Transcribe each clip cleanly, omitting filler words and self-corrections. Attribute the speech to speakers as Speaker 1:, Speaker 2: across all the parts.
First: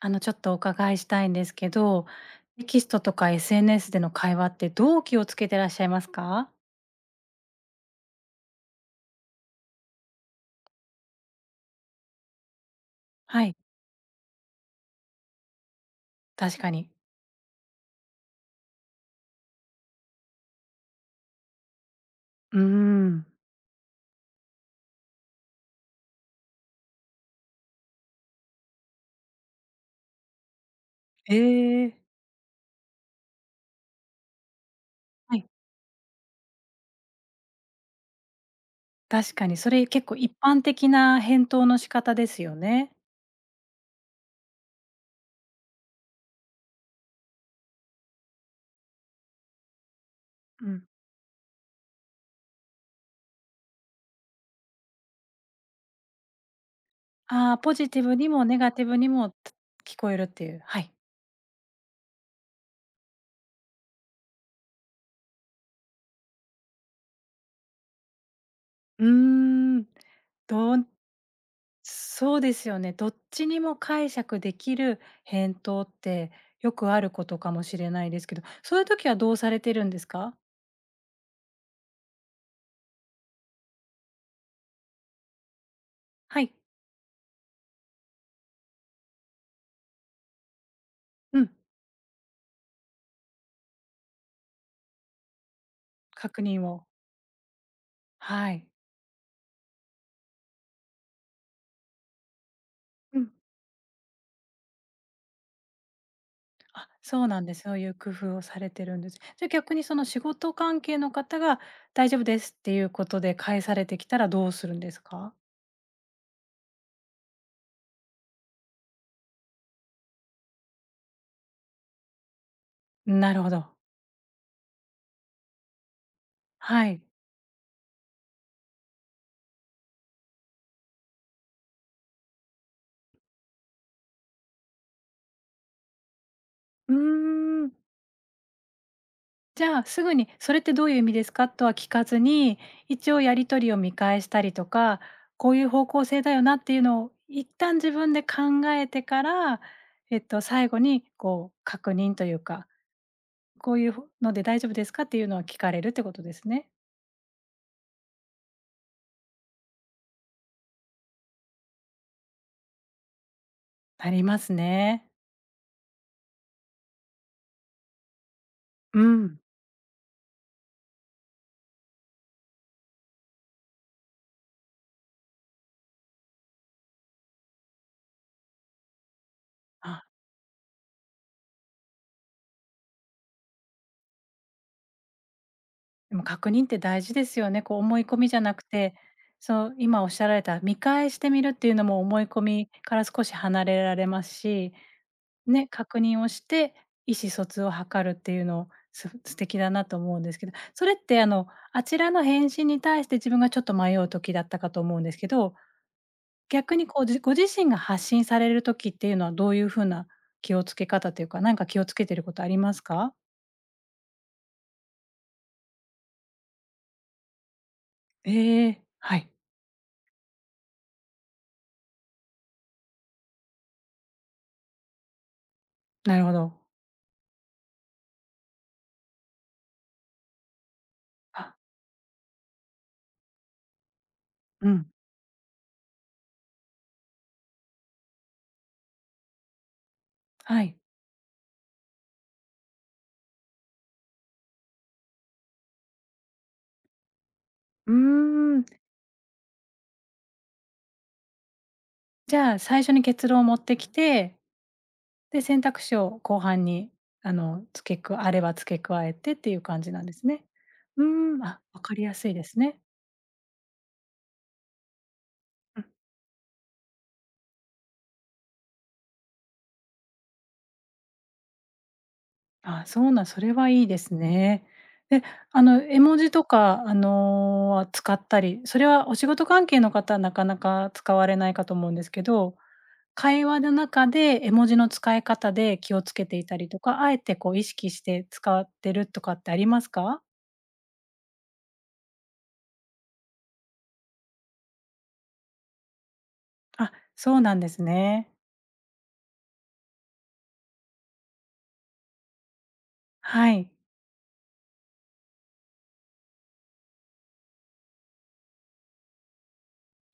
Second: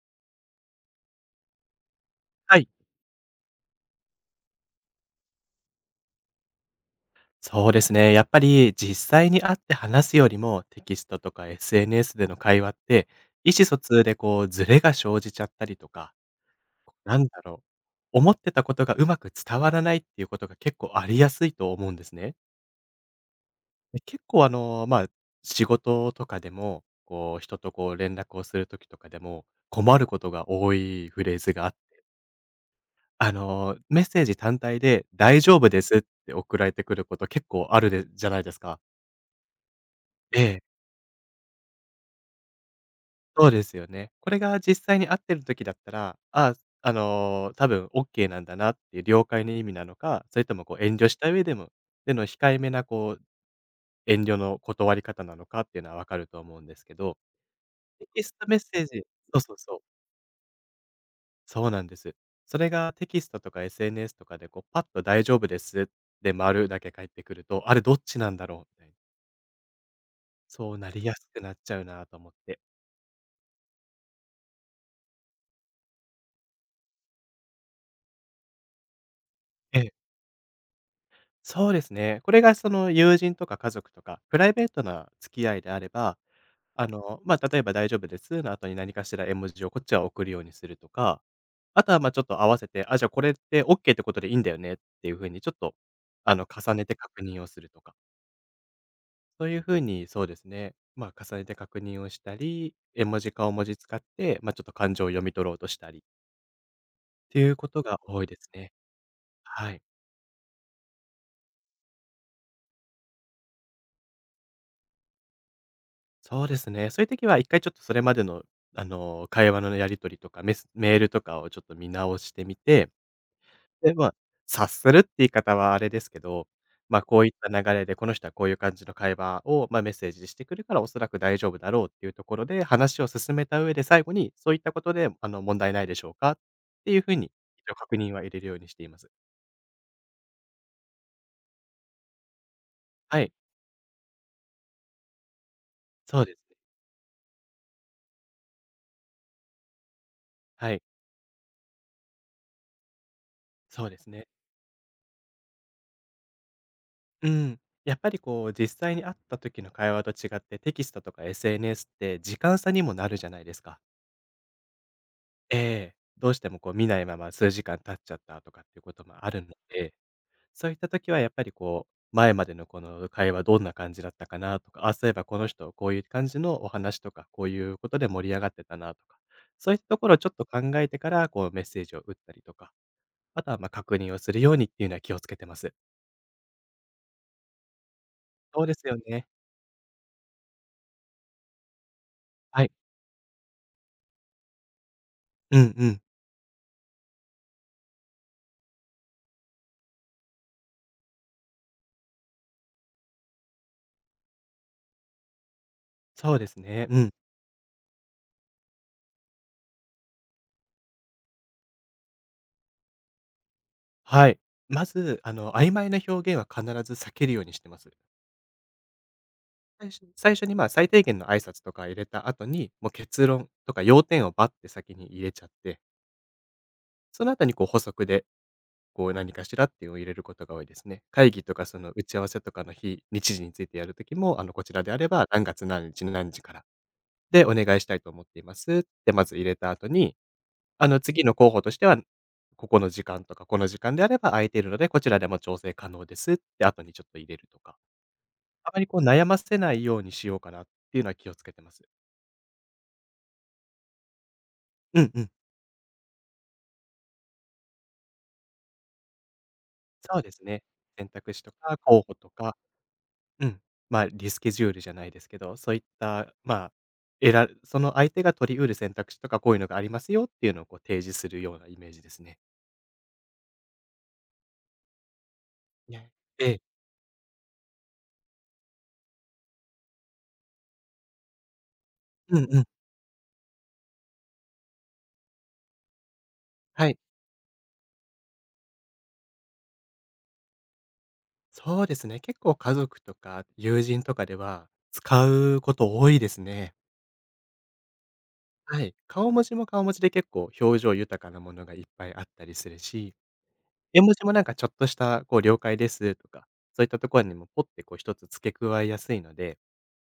Speaker 1: ちょっとお伺いしたいんですけど、
Speaker 2: は
Speaker 1: テ
Speaker 2: い。
Speaker 1: キストとか SNS での会話ってどう気をつけてらっしゃいますか？
Speaker 2: そうですね。やっぱり実際に会って話すよりも、テキストとか SNS での会話って、
Speaker 1: は
Speaker 2: 意
Speaker 1: い、
Speaker 2: 思疎通でこう、ズレが生じちゃったりとか、
Speaker 1: 確かに。
Speaker 2: なんだろ思ってたことがうまく伝わらないっていうことが結構ありやすいと思うんですね。
Speaker 1: うーん。
Speaker 2: で結構まあ、仕事とかでも、こう、人とこう、連絡をする時とかでも、困ることが多いフレ
Speaker 1: え
Speaker 2: ーズがあって
Speaker 1: え。
Speaker 2: メッセージ単体で、
Speaker 1: は
Speaker 2: 大
Speaker 1: い、
Speaker 2: 丈夫ですって送られてくること結構あるでじゃないですか。
Speaker 1: 確かにそれ結構一
Speaker 2: え
Speaker 1: 般
Speaker 2: え。
Speaker 1: 的な返答の仕方ですよね。
Speaker 2: そうですよね。これが実際に会ってる時だったら、多分オッケーなんだなっていう了解の意味なのか、それとも
Speaker 1: う
Speaker 2: こう
Speaker 1: ん。
Speaker 2: 遠慮した上でもでの控えめなこう遠慮の断り方なのかっていうのはわかると思うんですけど、
Speaker 1: ああ、ポジティ
Speaker 2: テ
Speaker 1: ブ
Speaker 2: キ
Speaker 1: に
Speaker 2: ス
Speaker 1: も
Speaker 2: トメ
Speaker 1: ネ
Speaker 2: ッセ
Speaker 1: ガテ
Speaker 2: ー
Speaker 1: ィブ
Speaker 2: ジ、
Speaker 1: にも、
Speaker 2: そうそ
Speaker 1: つ
Speaker 2: うそう、
Speaker 1: 聞こえるっていう、はい。
Speaker 2: そうなんです。それがテキストとか SNS とかでこうパッと「大丈夫です」で丸だけ返ってくると、あれどっちなんだろうみたいな。
Speaker 1: うーん。
Speaker 2: そ
Speaker 1: ど
Speaker 2: う
Speaker 1: ん
Speaker 2: なりやすくなっちゃうなと思っ
Speaker 1: そうで
Speaker 2: て。
Speaker 1: すよね。どっちにも解釈できる返答って、よくあることかもしれないですけど、そういう時はどうされてるんですか？
Speaker 2: そうですね。これがその友人とか家族とか、プライベートな付き合いであれば、
Speaker 1: はい、
Speaker 2: まあ、例えば大丈夫ですの後に何かしら絵文字をこっちは送るようにするとか、
Speaker 1: うん、
Speaker 2: あとはまあちょっと合わせて、あ、じゃあこれって OK ってことでいいんだよねっていうふうにちょっと
Speaker 1: 確認
Speaker 2: 重ね
Speaker 1: を、
Speaker 2: て確認をするとか、
Speaker 1: はい、
Speaker 2: そういうふうにそうですね、まあ重ねて確認をしたり、絵
Speaker 1: う
Speaker 2: 文字
Speaker 1: ん。
Speaker 2: 顔文字使って、まあちょっと感情を読み取ろうとしたり
Speaker 1: あ、
Speaker 2: っ
Speaker 1: そう
Speaker 2: て
Speaker 1: な
Speaker 2: い
Speaker 1: んで
Speaker 2: う
Speaker 1: す。
Speaker 2: こ
Speaker 1: そう
Speaker 2: と
Speaker 1: いう
Speaker 2: が
Speaker 1: 工
Speaker 2: 多い
Speaker 1: 夫
Speaker 2: で
Speaker 1: を
Speaker 2: す
Speaker 1: され
Speaker 2: ね。
Speaker 1: てるんです。じゃ、
Speaker 2: は
Speaker 1: 逆
Speaker 2: い。
Speaker 1: にその仕事関係の方が「大丈夫です」っていうことで返されてきたらどうするんですか？
Speaker 2: そうですね。そういう時は一回ちょっとそれまでの、会話のやり取りとか、メスメールとかをちょっと見直してみて、
Speaker 1: なるほど。
Speaker 2: で、まあ、察するって言い方はあれですけど、
Speaker 1: は
Speaker 2: ま
Speaker 1: い。
Speaker 2: あ、こういった流れで、この人はこういう感じの会話を、まあ、メッセージしてくるからおそらく大丈夫だろうっていうところで、話を進めた上で最後に、そういったことで、問題ないでしょうかって
Speaker 1: う
Speaker 2: いうふうに、
Speaker 1: ー
Speaker 2: 一
Speaker 1: ん。
Speaker 2: 応確認は入れるようにしています。
Speaker 1: じゃあ、すぐに「それってどういう意味ですか？」とは聞かずに、一
Speaker 2: は
Speaker 1: 応
Speaker 2: い、
Speaker 1: やり取りを見返したりとか、こういう方向
Speaker 2: そ
Speaker 1: 性
Speaker 2: う
Speaker 1: だ
Speaker 2: です
Speaker 1: よ
Speaker 2: ね。
Speaker 1: なっていうのを一旦自分で考えてから、最
Speaker 2: は
Speaker 1: 後
Speaker 2: い、
Speaker 1: にこう確認というか、こう
Speaker 2: そ
Speaker 1: い
Speaker 2: う
Speaker 1: う
Speaker 2: ですね。
Speaker 1: ので大丈夫ですかっていうのは聞かれるってことですね。
Speaker 2: うん。やっぱりこう、実際に会った時の会話と違って、テキストとか SNS って時間差にもなるじゃないですか。
Speaker 1: なりますね。
Speaker 2: ええ。どうしてもこう見ないまま数時間経っちゃったとかっていうこ
Speaker 1: う
Speaker 2: ともあ
Speaker 1: ん。
Speaker 2: るので、そういった時はやっぱりこう、前までのこの会話どんな感じだったかなとか、あ、そういえばこの人こういう感じのお話とか、こういうことで盛り上がってたなとか、そういったと
Speaker 1: あ、
Speaker 2: ころをちょっと考えてから、こうメッセージを打ったりとか、あとはま、確認をするようにっていうのは気をつけてます。
Speaker 1: でも確認って大事ですよね。こう思い込みじゃなく
Speaker 2: そうです
Speaker 1: て、
Speaker 2: よね。
Speaker 1: そう、今おっしゃられた見返してみるっていうのも思い込
Speaker 2: はい。
Speaker 1: みから少し離れられますし
Speaker 2: う
Speaker 1: ね、
Speaker 2: んう
Speaker 1: 確
Speaker 2: ん。
Speaker 1: 認をして、意思疎通を図るっていうの、す素敵だなと思うんですけど、それってあの、あちらの返信に対して自分がちょっと迷う時だったかと思うんですけど、
Speaker 2: そうです
Speaker 1: 逆
Speaker 2: ね。
Speaker 1: に
Speaker 2: う
Speaker 1: こう、
Speaker 2: ん。
Speaker 1: じご自身が発信される時っていうのはどういうふうな気を付け方というか、なんか気をつけてることありますか？
Speaker 2: はい。まず、曖昧な表現は必ず避けるようにしてます。
Speaker 1: ええ、はい、
Speaker 2: 最初に、まあ、最低限の挨拶とか入れた後に、もう結論とか要点をバッて先に入れちゃって、
Speaker 1: なるほど。
Speaker 2: その後にこう補足で、こう何かしらっていうのを入れることが多いですね。会議と
Speaker 1: あ、
Speaker 2: かその打ち合わせとかの日、日時についてやるときも、こ
Speaker 1: う
Speaker 2: ちら
Speaker 1: ん、
Speaker 2: であれば何月何日の何時からでお願いしたいと思っていますってまず入れた後に、
Speaker 1: はい。
Speaker 2: 次の候補としては、ここの時間とか、この時間であれば空いているので、こちらでも調整可能ですって後にちょっと入れるとか、
Speaker 1: うーん、
Speaker 2: あまりこう悩ませないようにしようかなっていうのは気をつけてます。
Speaker 1: じゃあ、最初に結論を持ってきて
Speaker 2: うんうん。
Speaker 1: で、選択肢を後半に、付け加あれば付け加えてっていう感じなんで
Speaker 2: そう
Speaker 1: す
Speaker 2: で
Speaker 1: ね。
Speaker 2: すね。
Speaker 1: う
Speaker 2: 選択
Speaker 1: ー
Speaker 2: 肢
Speaker 1: ん、
Speaker 2: と
Speaker 1: あ、
Speaker 2: か
Speaker 1: 分か
Speaker 2: 候
Speaker 1: りや
Speaker 2: 補
Speaker 1: す
Speaker 2: と
Speaker 1: いで
Speaker 2: か、
Speaker 1: すね。
Speaker 2: うん、まあ、リスケジュールじゃないですけど、そうい
Speaker 1: う
Speaker 2: っ
Speaker 1: ん。
Speaker 2: た、まあ、その相手が取り得る選択肢とか、こういうのがありますよっていうのをこう提示するようなイメージですね。
Speaker 1: あ、そうなんそれはいいですね。で、あの、絵
Speaker 2: ね。
Speaker 1: 文字と
Speaker 2: ええ。
Speaker 1: か、は使ったり、それはお仕事関係の方はなかなか使われないかと思うんですけ
Speaker 2: うん
Speaker 1: ど、
Speaker 2: うん。
Speaker 1: 会話の中で絵文字の使い方で気をつけていたりと
Speaker 2: はい。
Speaker 1: か、あえてこう意識して使ってるとかってありますか？
Speaker 2: そうですね、結構家族とか友人とかでは、使うこと多いですね。
Speaker 1: あ、そうなんですね。
Speaker 2: はい。顔文字も顔文字で結構表情豊かなものがいっぱいあったりするし、
Speaker 1: はい、
Speaker 2: 絵文字もなんかちょっとしたこう「了解です」とか、そういったところにもポッてこう一つ付け加えやすいので、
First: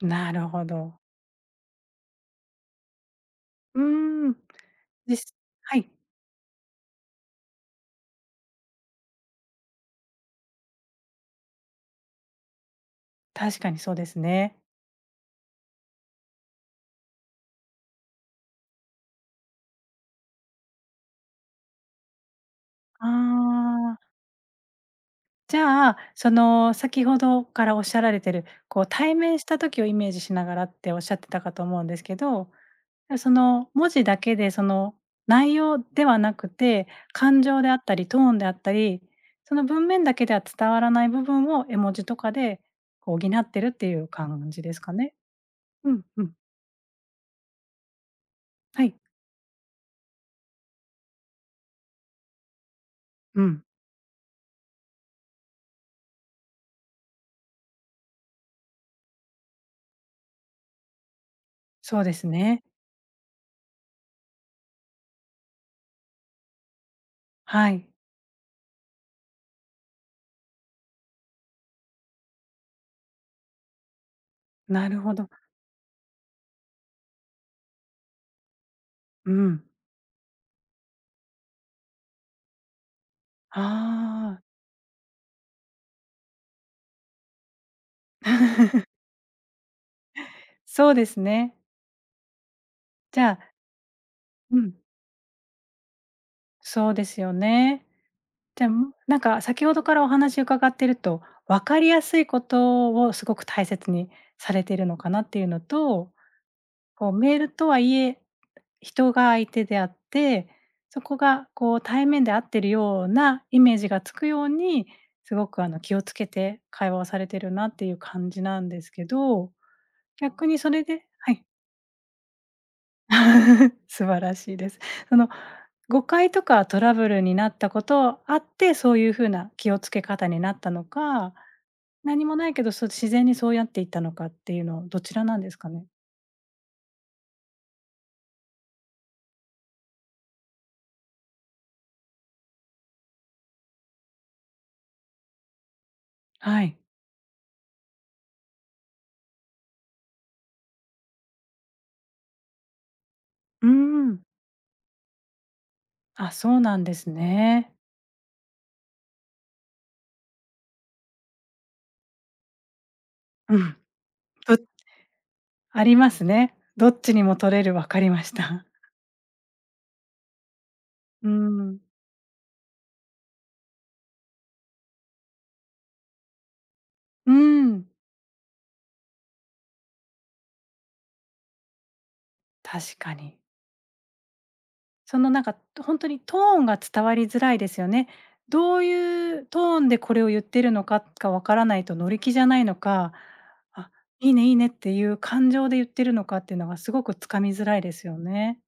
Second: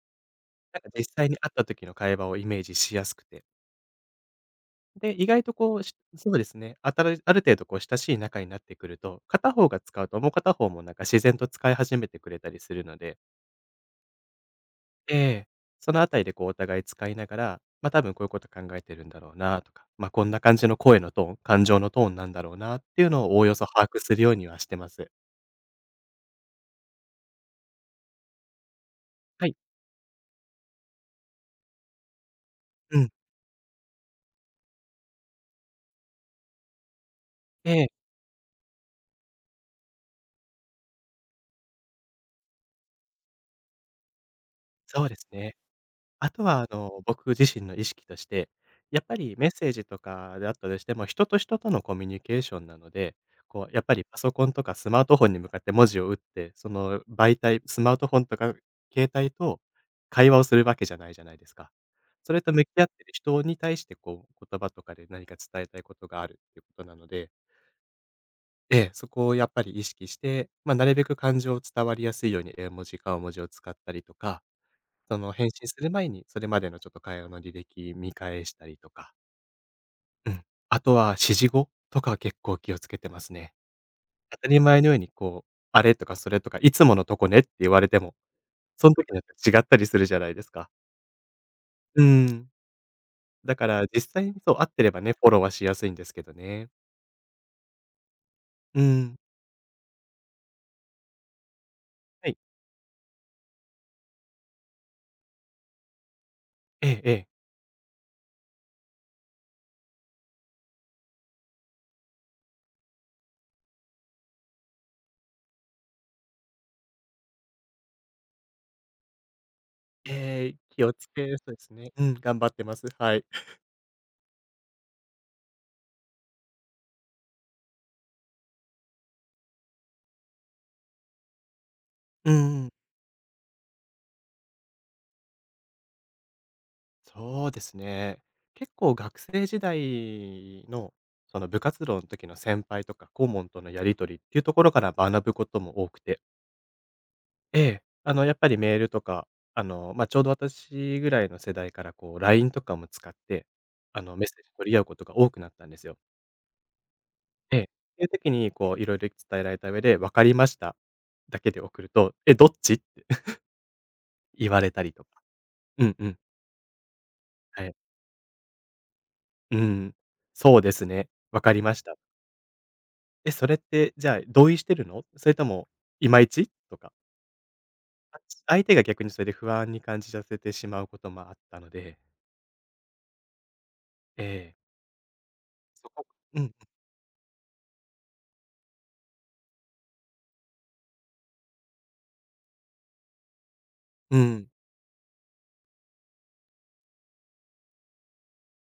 Speaker 1: なるほ
Speaker 2: なんか
Speaker 1: ど。
Speaker 2: 実際に会った時の会話をイメージしやすくて、
Speaker 1: うーん。
Speaker 2: で、
Speaker 1: で
Speaker 2: 意
Speaker 1: す。
Speaker 2: 外とこ
Speaker 1: は
Speaker 2: う、
Speaker 1: い。
Speaker 2: し、そうですね、あたるある程度こう親しい仲になってくると、片方が使うともう片方もなんか自然と使い始めてくれたりするので、
Speaker 1: 確かにそうですね。
Speaker 2: ええ。そのあたりでこうお互い使いながら、ま、多分こういうこと考えてるんだろうなとか、ま、こんな感じの声のトーン、感情のトーンなんだろうなってい
Speaker 1: あ
Speaker 2: うのをおおよそ把握す
Speaker 1: あ。
Speaker 2: るようにはしてます。
Speaker 1: じゃあ、その、先ほどからおっしゃられてる、こう、対面し
Speaker 2: はい。
Speaker 1: た時をイメージしながらっておっしゃってたかと思うんですけど、
Speaker 2: うん。
Speaker 1: その、文字だけで、その、内容ではなくて、感情であ
Speaker 2: え
Speaker 1: っ
Speaker 2: え、
Speaker 1: たり、トーンであったり、その文面だけでは伝わらない部分を絵文字とかで、こう、補ってるっていう感じですか
Speaker 2: そう
Speaker 1: ね？
Speaker 2: ですね。
Speaker 1: うんう
Speaker 2: あ
Speaker 1: ん。
Speaker 2: とは、僕自身の意識として、
Speaker 1: は
Speaker 2: や
Speaker 1: い。
Speaker 2: っぱりメッセージとかであったとしても、人と人とのコミュニケーションなので、
Speaker 1: うん。
Speaker 2: こう、やっぱりパソコンとかスマートフォンに向かって文字を打って、その媒体、スマートフォンとか携帯と会話をするわけじゃないじゃないですか。
Speaker 1: そうです
Speaker 2: それと
Speaker 1: ね。
Speaker 2: 向き合ってる人に対して、こう、言葉とかで何か伝えたいことがあるっていうことなので、
Speaker 1: はい。
Speaker 2: ええ、そこをやっぱり意識して、まあ、なるべく感情を伝わりやすいように絵文字、顔文字を使ったりとか、
Speaker 1: なるほ
Speaker 2: そ
Speaker 1: ど。
Speaker 2: の返信する前に、それまでのちょっと会話の履歴見返したりとか、
Speaker 1: うん。
Speaker 2: うん。あとは指示語とかは結構気をつけてますね。当
Speaker 1: ああ、
Speaker 2: たり前のようにこう、あれとかそれとか、いつものとこねって言われても、その時によって違ったりするじゃないですか。
Speaker 1: そうですね。
Speaker 2: うん。
Speaker 1: じゃあ
Speaker 2: だから実際にそう、
Speaker 1: う
Speaker 2: 合っ
Speaker 1: ん、
Speaker 2: てればね、フォローはしやすいんですけどね。
Speaker 1: そうですよね。じゃあ、
Speaker 2: う
Speaker 1: ん、
Speaker 2: ん。
Speaker 1: なんか先ほどからお話伺ってると、分かりやすい
Speaker 2: はい。
Speaker 1: ことをすごく大切にされてるのかなっていうのと、
Speaker 2: ええ
Speaker 1: こ
Speaker 2: え
Speaker 1: う
Speaker 2: え。
Speaker 1: メールとはいえ、人が相手であって、そこがこう対面で会ってるようなイメージがつくように、すごく気をつけて会話をされてるなっていう感じなんですけど、逆
Speaker 2: ええ、
Speaker 1: にそ
Speaker 2: 気
Speaker 1: れ
Speaker 2: を
Speaker 1: で
Speaker 2: つ
Speaker 1: は
Speaker 2: け
Speaker 1: い。
Speaker 2: そうですね。うん、頑張ってます。はい。
Speaker 1: 素晴らしいです。その、誤解とかトラブルになったことあって、そういう風な気をつけ方になったのか、何
Speaker 2: う
Speaker 1: もない
Speaker 2: ん
Speaker 1: け
Speaker 2: うん。
Speaker 1: ど、そう自然にそうやっていったのかっていうの、どちらなんですかね？
Speaker 2: そうですね。結構学生時代の、その部活動の時の先輩とか顧問とのやり取りっていうところから学ぶことも多くて。
Speaker 1: はい。
Speaker 2: ええ。やっぱりメールとか、まあ、ちょうど私ぐらいの世代からこう LINE とかも使って、
Speaker 1: うーん。
Speaker 2: メッセージ取り合うことが多くなったんですよ。
Speaker 1: あ、そうなんです
Speaker 2: ええ。っ
Speaker 1: ね。
Speaker 2: ていう時にこういろいろ伝えられた上で、「わかりました」だけで送ると、「え、どっち？」って
Speaker 1: うん。
Speaker 2: 言
Speaker 1: ど
Speaker 2: われたりとか。
Speaker 1: あ
Speaker 2: うん
Speaker 1: り
Speaker 2: う
Speaker 1: ま
Speaker 2: ん。
Speaker 1: すね。どっちにも取れ
Speaker 2: はい。
Speaker 1: る、分かりました。
Speaker 2: うん。「そうですね。
Speaker 1: う
Speaker 2: わかりま
Speaker 1: ん。
Speaker 2: した」え、それって、じゃあ、同意してるの？それとも、いまいち？とか、
Speaker 1: うん、
Speaker 2: あ、相手が逆にそれで不安に感じさせてしまうこともあったので、
Speaker 1: 確かに。
Speaker 2: ええ、
Speaker 1: そのなんか、
Speaker 2: そ
Speaker 1: 本
Speaker 2: こ、
Speaker 1: 当にト
Speaker 2: うん
Speaker 1: ーンが伝わりづらいですよね。どういうトーンでこれを言ってるのかがわからないと乗り気じゃないのか、あ、
Speaker 2: うん、う
Speaker 1: いい
Speaker 2: ん、
Speaker 1: ねいいねっていう感情で言ってるのかっていうのがすごくつかみづらいですよね。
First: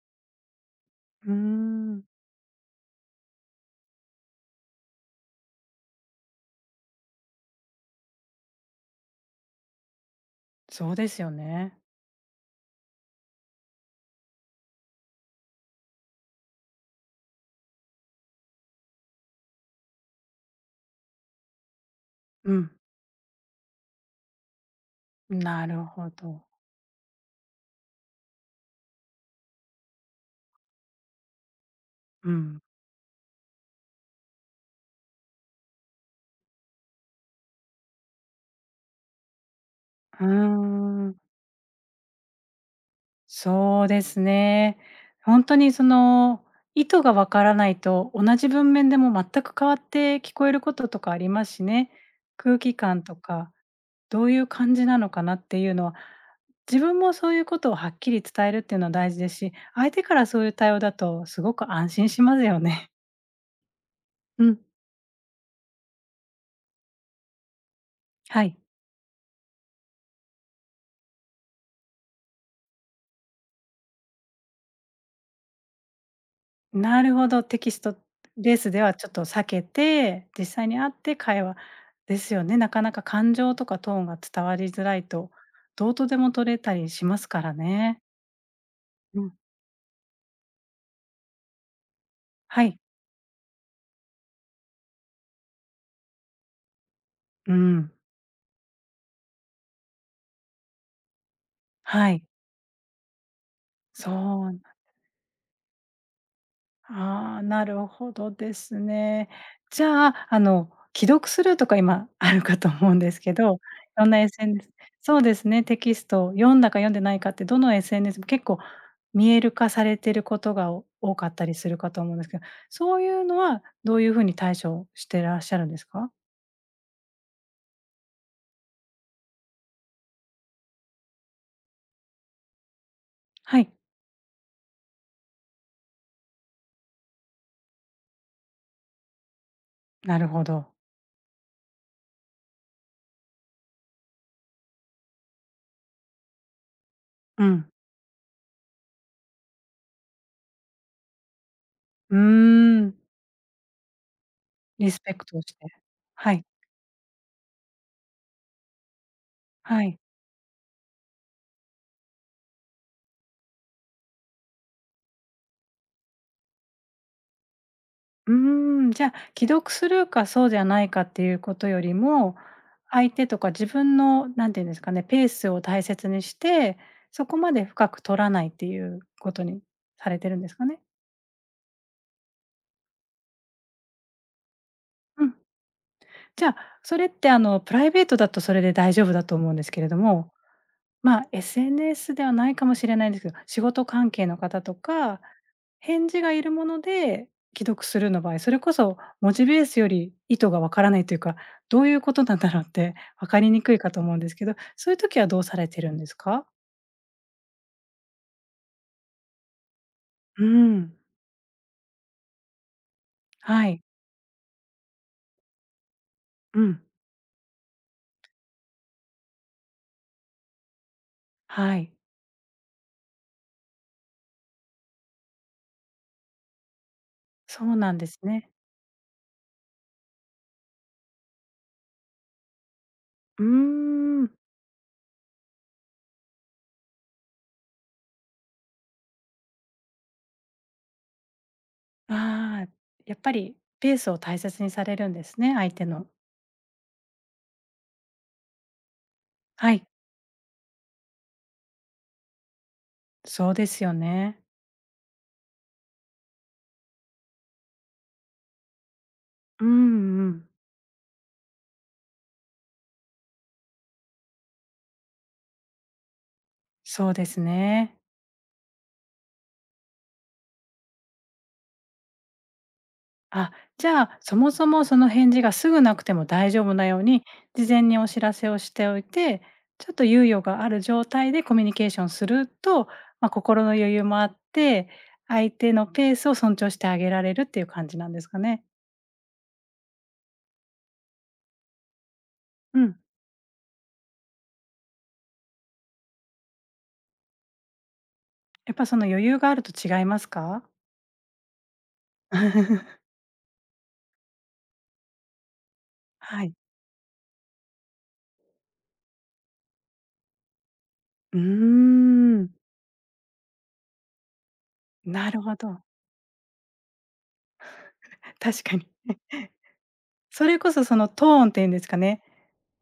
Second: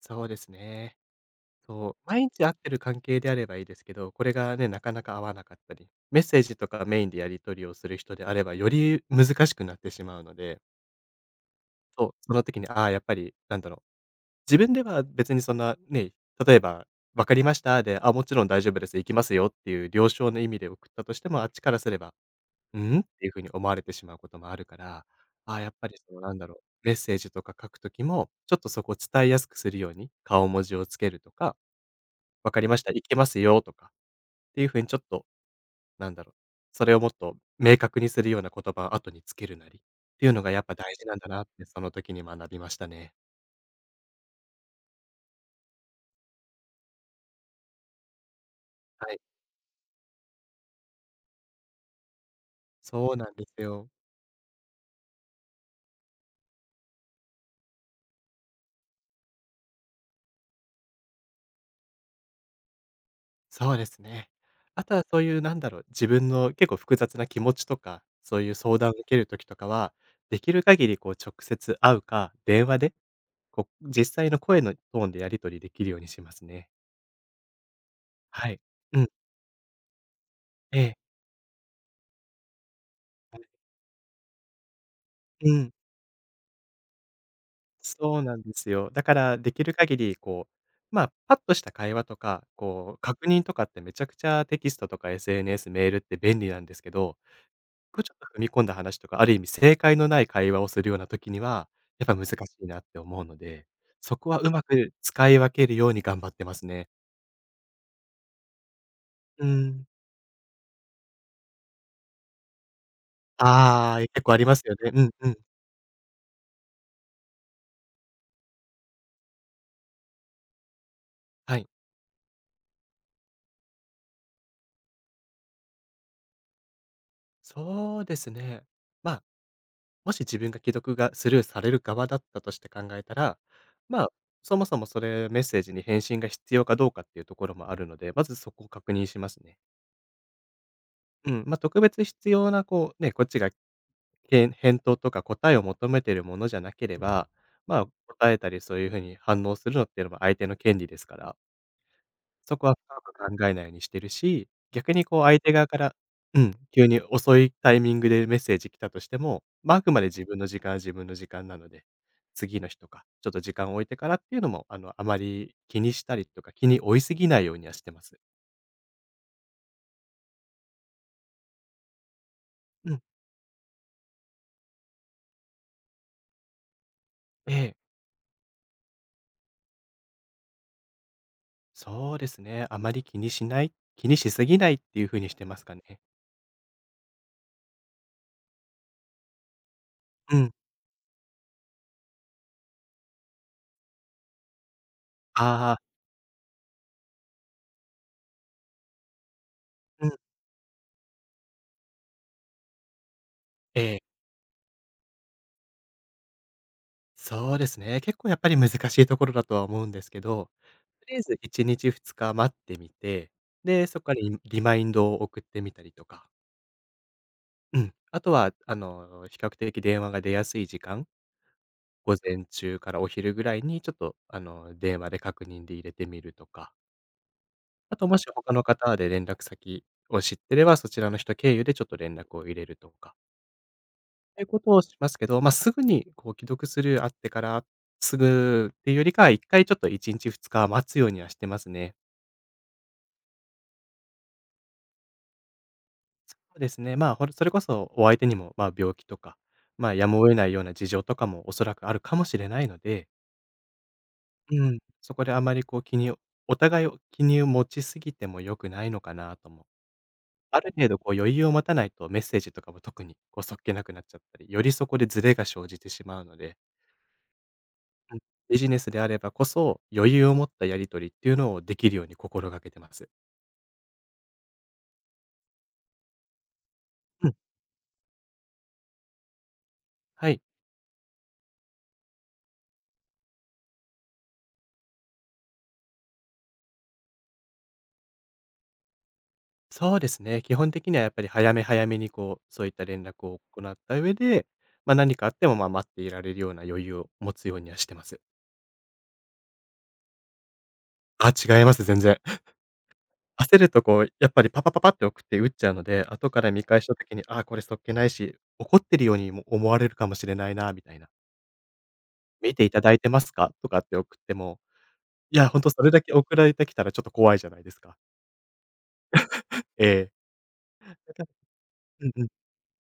Speaker 2: そうですね。
Speaker 1: うー
Speaker 2: そう、
Speaker 1: ん。
Speaker 2: 毎日会ってる関係であればいいですけど、これがね、なかなか合わなかったり、メッセージとかメインでやり取りをする人であれば、より難しくなってしまうので、
Speaker 1: そうですよね。
Speaker 2: そう、その時に、ああ、やっぱり、自分では別にそんなね、例えば「分かりました」で「あ、もちろん大丈夫です。行きますよ」っていう了承の意味で送ったとしても、あっちからすれば
Speaker 1: うん、
Speaker 2: 「うん？」っていう風に思われてしまうこともあるから、あ、
Speaker 1: な
Speaker 2: やっ
Speaker 1: る
Speaker 2: ぱり
Speaker 1: ほ
Speaker 2: その
Speaker 1: ど。
Speaker 2: メッセージとか書くときも、ちょっとそこを伝えやすくするように、顔文字をつけるとか、
Speaker 1: う
Speaker 2: 「分か
Speaker 1: ん。
Speaker 2: りました、行けますよ」とかっていう風にちょっとなんだろう、それをもっと明確にするような言葉を後につけるなりっ
Speaker 1: う
Speaker 2: て
Speaker 1: ー
Speaker 2: いうのがやっぱ大事な
Speaker 1: ん。
Speaker 2: んだなってその時に学びましたね。
Speaker 1: そうですね。本当にその、意図がわからないと、同じ文面で
Speaker 2: は
Speaker 1: も
Speaker 2: い、
Speaker 1: 全く変わって聞こえることとかありますしね。空気感
Speaker 2: そ
Speaker 1: と
Speaker 2: うなんで
Speaker 1: か、
Speaker 2: すよ。
Speaker 1: どういう感じなのかなっていうのは、自分もそういうことをはっきり伝えるっていうのは大事ですし、相手からそういう対応だとすごく安心しますよね。
Speaker 2: そうですね。
Speaker 1: うん、
Speaker 2: あとはそういう自分の結構複雑な気持ちとか、そう
Speaker 1: は
Speaker 2: いう
Speaker 1: い。
Speaker 2: 相談を受ける時とかは、できる限りこう直接会うか、電話で、こう実際の声のトーンでやり取りできるようにしますね。
Speaker 1: なるほど、テキスト
Speaker 2: は
Speaker 1: ベー
Speaker 2: い。
Speaker 1: スでは
Speaker 2: う
Speaker 1: ち
Speaker 2: ん。
Speaker 1: ょっと避けて、実際
Speaker 2: え
Speaker 1: に会っ
Speaker 2: え。
Speaker 1: て会話ですよね。なかなか感情とかトーンが伝わりづらいと、
Speaker 2: うん。
Speaker 1: どうとでも取れたりしますからね。
Speaker 2: そうなんですよ。だか
Speaker 1: うん、
Speaker 2: らできる限りこう、まあ、パッとした会話とか、
Speaker 1: はい、
Speaker 2: こう確認とかってめちゃくちゃテキストとか SNS、メールって便利なんですけど、
Speaker 1: うん、
Speaker 2: こうちょっと踏み込んだ話とか、ある意味正解のない会話をするような時には、やっ
Speaker 1: は
Speaker 2: ぱ
Speaker 1: い、
Speaker 2: 難しいなって思うので、
Speaker 1: そ
Speaker 2: そこはう
Speaker 1: う
Speaker 2: まく使い分けるように頑張ってますね。
Speaker 1: ああ、なるほどですね。
Speaker 2: う
Speaker 1: じ
Speaker 2: ん。
Speaker 1: ゃあ、既読スルーとか今あるかと思うんですけど、い
Speaker 2: ああ、
Speaker 1: ろんな
Speaker 2: 結構あ
Speaker 1: s
Speaker 2: りま
Speaker 1: n
Speaker 2: すよね。うん
Speaker 1: そう
Speaker 2: う
Speaker 1: で
Speaker 2: ん。
Speaker 1: すね、テキストを読んだか読んでないかってどの SNS も結構見える化されてることがお多かったり
Speaker 2: はい。
Speaker 1: するかと思うんですけど、そういうのはどういうふうに対処してらっしゃるんですか？
Speaker 2: そうですね。まあ、もし自分が既読がスルーされる側だったとして考えたら、
Speaker 1: はい、
Speaker 2: まあ、そもそもそれメッセージに返信が必要かどうかっていうところもあるので、まずそこを確認しますね。
Speaker 1: なるほど。
Speaker 2: うん、まあ、特別必要なこうね、こっちが、けん返答とか答えを求めてるものじゃなければ、
Speaker 1: うん。
Speaker 2: まあ、答えたりそういう風に反応するのっていうのも相手の権利ですから、
Speaker 1: うー
Speaker 2: そこは
Speaker 1: ん、
Speaker 2: 深く考えないようにしてるし、
Speaker 1: リ
Speaker 2: 逆
Speaker 1: ス
Speaker 2: に
Speaker 1: ペ
Speaker 2: こう
Speaker 1: クト
Speaker 2: 相
Speaker 1: を
Speaker 2: 手
Speaker 1: し
Speaker 2: 側
Speaker 1: て。
Speaker 2: から
Speaker 1: は
Speaker 2: う
Speaker 1: い、
Speaker 2: ん、急に遅いタイミングでメッセージ来たとしても、まあ、あ
Speaker 1: は
Speaker 2: く
Speaker 1: い。
Speaker 2: まで自分の時間は自分の時間なので、次の日とか、ちょっと時間を置いてからっていうのも、あの、あまり気にしたりとか、気に追いすぎないようにはしてます。
Speaker 1: うーん、じゃあ、既読するかそうじゃないかっていうことよりも、
Speaker 2: うん、
Speaker 1: 相手とか自分のなんて言うんですかね、ペースを大切にして、そこ
Speaker 2: え
Speaker 1: まで
Speaker 2: え。
Speaker 1: 深く取らないっていうことにされてるんですかね？
Speaker 2: そうですね。あまり気にしない気にしすぎないっていう風
Speaker 1: う
Speaker 2: にし
Speaker 1: ん。
Speaker 2: てますかね。
Speaker 1: じゃあ、それってあの、プライベートだとそれで大丈夫だと思うんですけれども
Speaker 2: うん。
Speaker 1: まあ、SNS ではないかもしれないんですけど、仕事関係の方とか、
Speaker 2: ああ、
Speaker 1: 返事がいるもので既読するの場合、それこそ文字ベースよ
Speaker 2: うん、
Speaker 1: り意図がわからないというか、どういうことなんだろうって分かりにくい
Speaker 2: え
Speaker 1: かと
Speaker 2: え、
Speaker 1: 思うんですけど、そういう時はどうされてるんですか？
Speaker 2: そうですね。結構やっぱり難しいところだとは思うんですけ
Speaker 1: うー
Speaker 2: ど、
Speaker 1: ん、
Speaker 2: とりあえず1日2日待ってみて、
Speaker 1: はい、
Speaker 2: で、そこからリリマインドを送ってみたりとか、
Speaker 1: うん、
Speaker 2: うん。あとは、あの、比較的電話が出やすい時間、
Speaker 1: はい、
Speaker 2: 午前中からお昼ぐらいにちょっと、あの、電話で確認で入れてみるとか、
Speaker 1: そうな
Speaker 2: あ
Speaker 1: んで
Speaker 2: とも
Speaker 1: す
Speaker 2: し
Speaker 1: ね。
Speaker 2: 他の方で連絡先を知ってれば、そちらの人経由でちょっと連絡を入れるとか。
Speaker 1: うーん、
Speaker 2: いうことをしますけど、まあ、すぐにこう既読スルーあってからすぐっていうよりかは、1回ちょっと1日2日待つようにはしてますね。
Speaker 1: ああ、やっぱりペースを大切にされるんですね、相手の。
Speaker 2: そうですね、まあ、ほれそれこそお相手にも、まあ、病気とか、
Speaker 1: はい、
Speaker 2: まあ、やむを得ないような事情とかもおそらくあるかもしれないので、
Speaker 1: そうですよね。
Speaker 2: うん、そこであまりこう気にお互いを気に持ちすぎても良くないのかなと
Speaker 1: う
Speaker 2: も。
Speaker 1: んうん、
Speaker 2: ある程度こう余裕を持たないとメッセージとかも特にこうそっけなくなっちゃったり、よりそこでズレが生じてしまうので。
Speaker 1: そうですね。
Speaker 2: うん、ビジネスであればこそ、余裕を持ったやり取りっていうのをできるように心がけてます。
Speaker 1: あ、じゃあ、そもそもその返事がすぐなくても大丈夫なように、
Speaker 2: うん、
Speaker 1: 事前にお知らせをしておいて、ちょっと猶
Speaker 2: はい。
Speaker 1: 予がある状態でコミュニケーションすると、まあ、心の余裕もあって、相手のペースを尊重してあげられるっていう感じなんですかね。
Speaker 2: そうですね。基本的にはやっぱり早め早めにこう、そういっ
Speaker 1: う
Speaker 2: た
Speaker 1: ん。
Speaker 2: 連絡を行った上で、ま、何かあっても、ま、待っていられるような余裕を持つようにはしてます。
Speaker 1: やっぱその余裕があると違いますか？
Speaker 2: あ、違います、全然。焦るとこう、やっぱりパパパパって送って打っちゃうので、後か
Speaker 1: は
Speaker 2: ら
Speaker 1: い。
Speaker 2: 見返した時に、ああ、これそっけないし、怒ってるようにも思われるかもしれないなみたいな。
Speaker 1: うーん、
Speaker 2: 見ていただいてますか？とかって送っても、
Speaker 1: な
Speaker 2: い
Speaker 1: る
Speaker 2: や、
Speaker 1: ほ
Speaker 2: ほんとそ
Speaker 1: ど。
Speaker 2: れだけ送られてきたらちょっと怖いじゃないですか。
Speaker 1: 確かに。
Speaker 2: ええ。
Speaker 1: それこそそ の
Speaker 2: また
Speaker 1: トーンっていうんですか
Speaker 2: うん
Speaker 1: ね。
Speaker 2: うん。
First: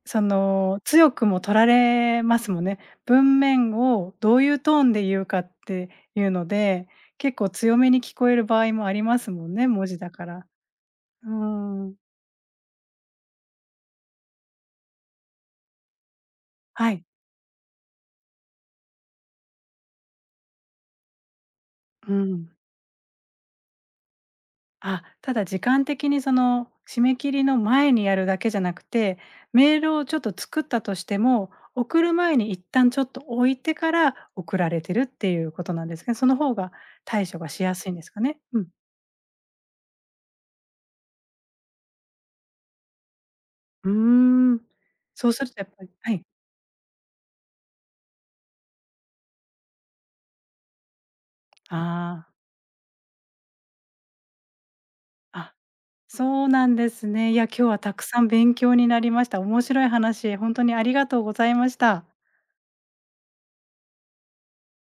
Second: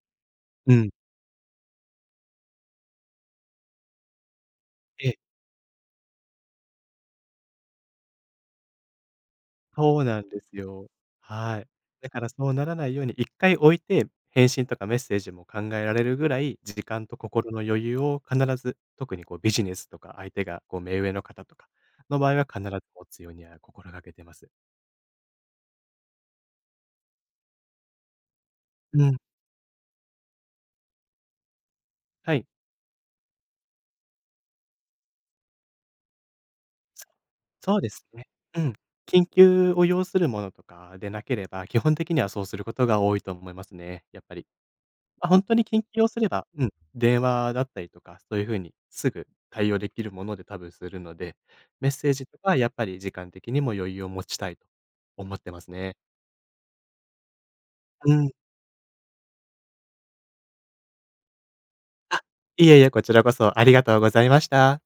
Speaker 1: そ
Speaker 2: う
Speaker 1: の、
Speaker 2: ん。
Speaker 1: 強くも取られますもんね。文面をどういうトーンで
Speaker 2: ええ、
Speaker 1: 言うかっていうので、結構強めに聞こえる場合もありますもんね、文
Speaker 2: そ
Speaker 1: 字
Speaker 2: う
Speaker 1: だ
Speaker 2: な
Speaker 1: か
Speaker 2: んで
Speaker 1: ら。
Speaker 2: すよ。
Speaker 1: う
Speaker 2: はい。
Speaker 1: ーん。
Speaker 2: だからそうならないように一回置いて、返信とかメッセージも考えられるぐらい、時
Speaker 1: はい。
Speaker 2: 間と心の余裕を必ず、特にこうビジネスとか相手がこう目上の方とか
Speaker 1: う
Speaker 2: の場合は
Speaker 1: ん。
Speaker 2: 必ず持つようには心がけてます。
Speaker 1: あ、ただ時間的にその、締め切りの前にやるだけじゃなく
Speaker 2: うん。
Speaker 1: て、メールをちょっと作ったとしても、送る
Speaker 2: は
Speaker 1: 前
Speaker 2: い。
Speaker 1: に一旦ちょっと置いてから送られてるっていうことなんですね。その方が
Speaker 2: そ
Speaker 1: 対処がしや
Speaker 2: そう
Speaker 1: す
Speaker 2: で
Speaker 1: いんで
Speaker 2: す
Speaker 1: すか
Speaker 2: ね。
Speaker 1: ね？
Speaker 2: う
Speaker 1: うん。
Speaker 2: ん。緊急を要するものとかでなければ、基本的にはそうすることが多いと思います
Speaker 1: うー
Speaker 2: ね、やっぱり。
Speaker 1: ん。そ
Speaker 2: ま、
Speaker 1: う
Speaker 2: ほ
Speaker 1: す
Speaker 2: ん
Speaker 1: る
Speaker 2: と
Speaker 1: と
Speaker 2: に
Speaker 1: やっぱ
Speaker 2: 緊
Speaker 1: り
Speaker 2: 急を
Speaker 1: は
Speaker 2: す
Speaker 1: い。
Speaker 2: れば、うん、電話だったりとか、そういう風にすぐ対応できるもので多分するので、メッセージ
Speaker 1: あ
Speaker 2: とかはやっぱり時間的にも余裕を持ちたいと思
Speaker 1: あ、
Speaker 2: って
Speaker 1: あ、
Speaker 2: ますね。
Speaker 1: そうなんですね。いや、今日はたく
Speaker 2: う
Speaker 1: さん
Speaker 2: ん。
Speaker 1: 勉強になりました。面白い話、本当にありがとうございました。
Speaker 2: あ、いえいえ、こちらこそありがとうございました。